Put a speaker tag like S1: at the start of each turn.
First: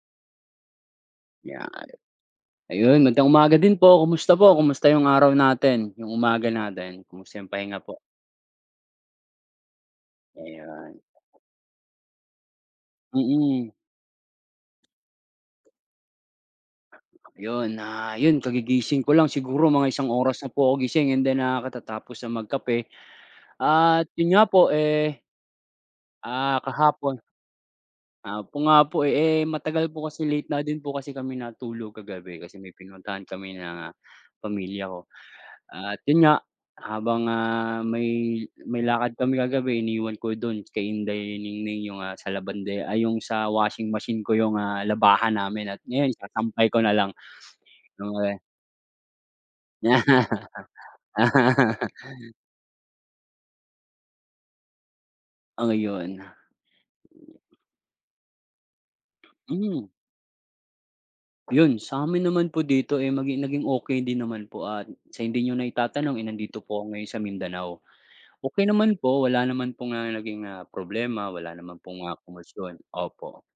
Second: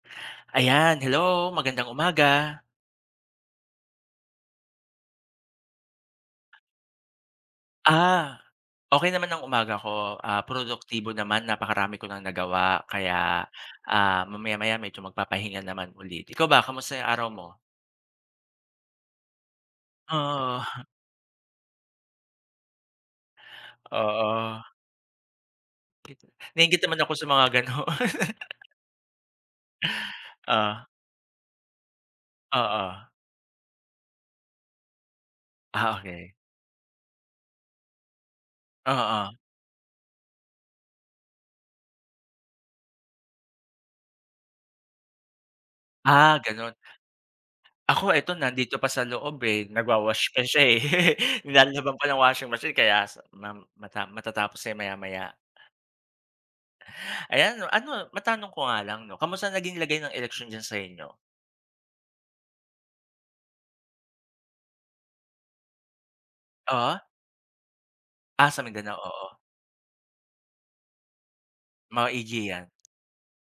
S1: Ayan, hello
S2: Yan.
S1: magandang umaga!
S2: Ayun magandang umaga din po kumusta po kumusta 'yong araw natin? Yung umaga natin? Kumusta yong pahinga po?
S1: Ah, okey naman ang umaga ko. Ah,
S2: Ayan.
S1: produktibo naman napakarami ko nang nagawa kaya,
S2: Mm.
S1: ah, mamaya-maya medyo magpapahinga naman ulit ikaw ba kamusta 'yong araw mo?
S2: Yun, ah, yun kagigising ko lang siguro mga isang oras na
S1: Oo.
S2: po ako gising and then, ah, katatapos na magkape at yun nga
S1: Oo.
S2: po, eh Ah,
S1: Naiinggit naman ako
S2: kahapon
S1: sa mga ganun.
S2: Ah, po nga po, eh, matagal po kasi late na din
S1: Oh.
S2: po kasi kami natulog kagabi kasi may
S1: Oo.
S2: pinuntahan kami ng, ah, pamilya ko.
S1: Ah,
S2: At yun
S1: okey.
S2: nga, habang, ah, may may lakad
S1: Oo.
S2: kami kagabi iniwan ko do'n kay Inday Ningning 'yong sa labandera, ay 'yong sa washing machine ko yung labahan namin at ngayon
S1: Ah, ganun.
S2: sasampay ko na lang.
S1: Ako
S2: Oo,
S1: eto
S2: eh
S1: nandito pa sa loob, eh, nagwa-wash pa siya, eh, nilalabhan pa ng washing machine kaya mam matam matatapos na yan maya-maya.
S2: Oh, yun.
S1: Ayan, ano matanong ko nga lang no kamusta naging
S2: Mm.
S1: lagay ng eleksyon diyan sa inyo?
S2: Yun, sa'min naman po dito, eh, maging naging okey din naman po at sa hindi niyo na itatanong, eh, nandito po ako
S1: Oh?
S2: ngayon sa Mindanao.
S1: Ah, sa
S2: Okey naman
S1: Mindanao,
S2: po
S1: oo.
S2: wala naman pong, ah, naging, ah, problema wala naman pong ah,
S1: Maigi yan.
S2: komosyon, opo.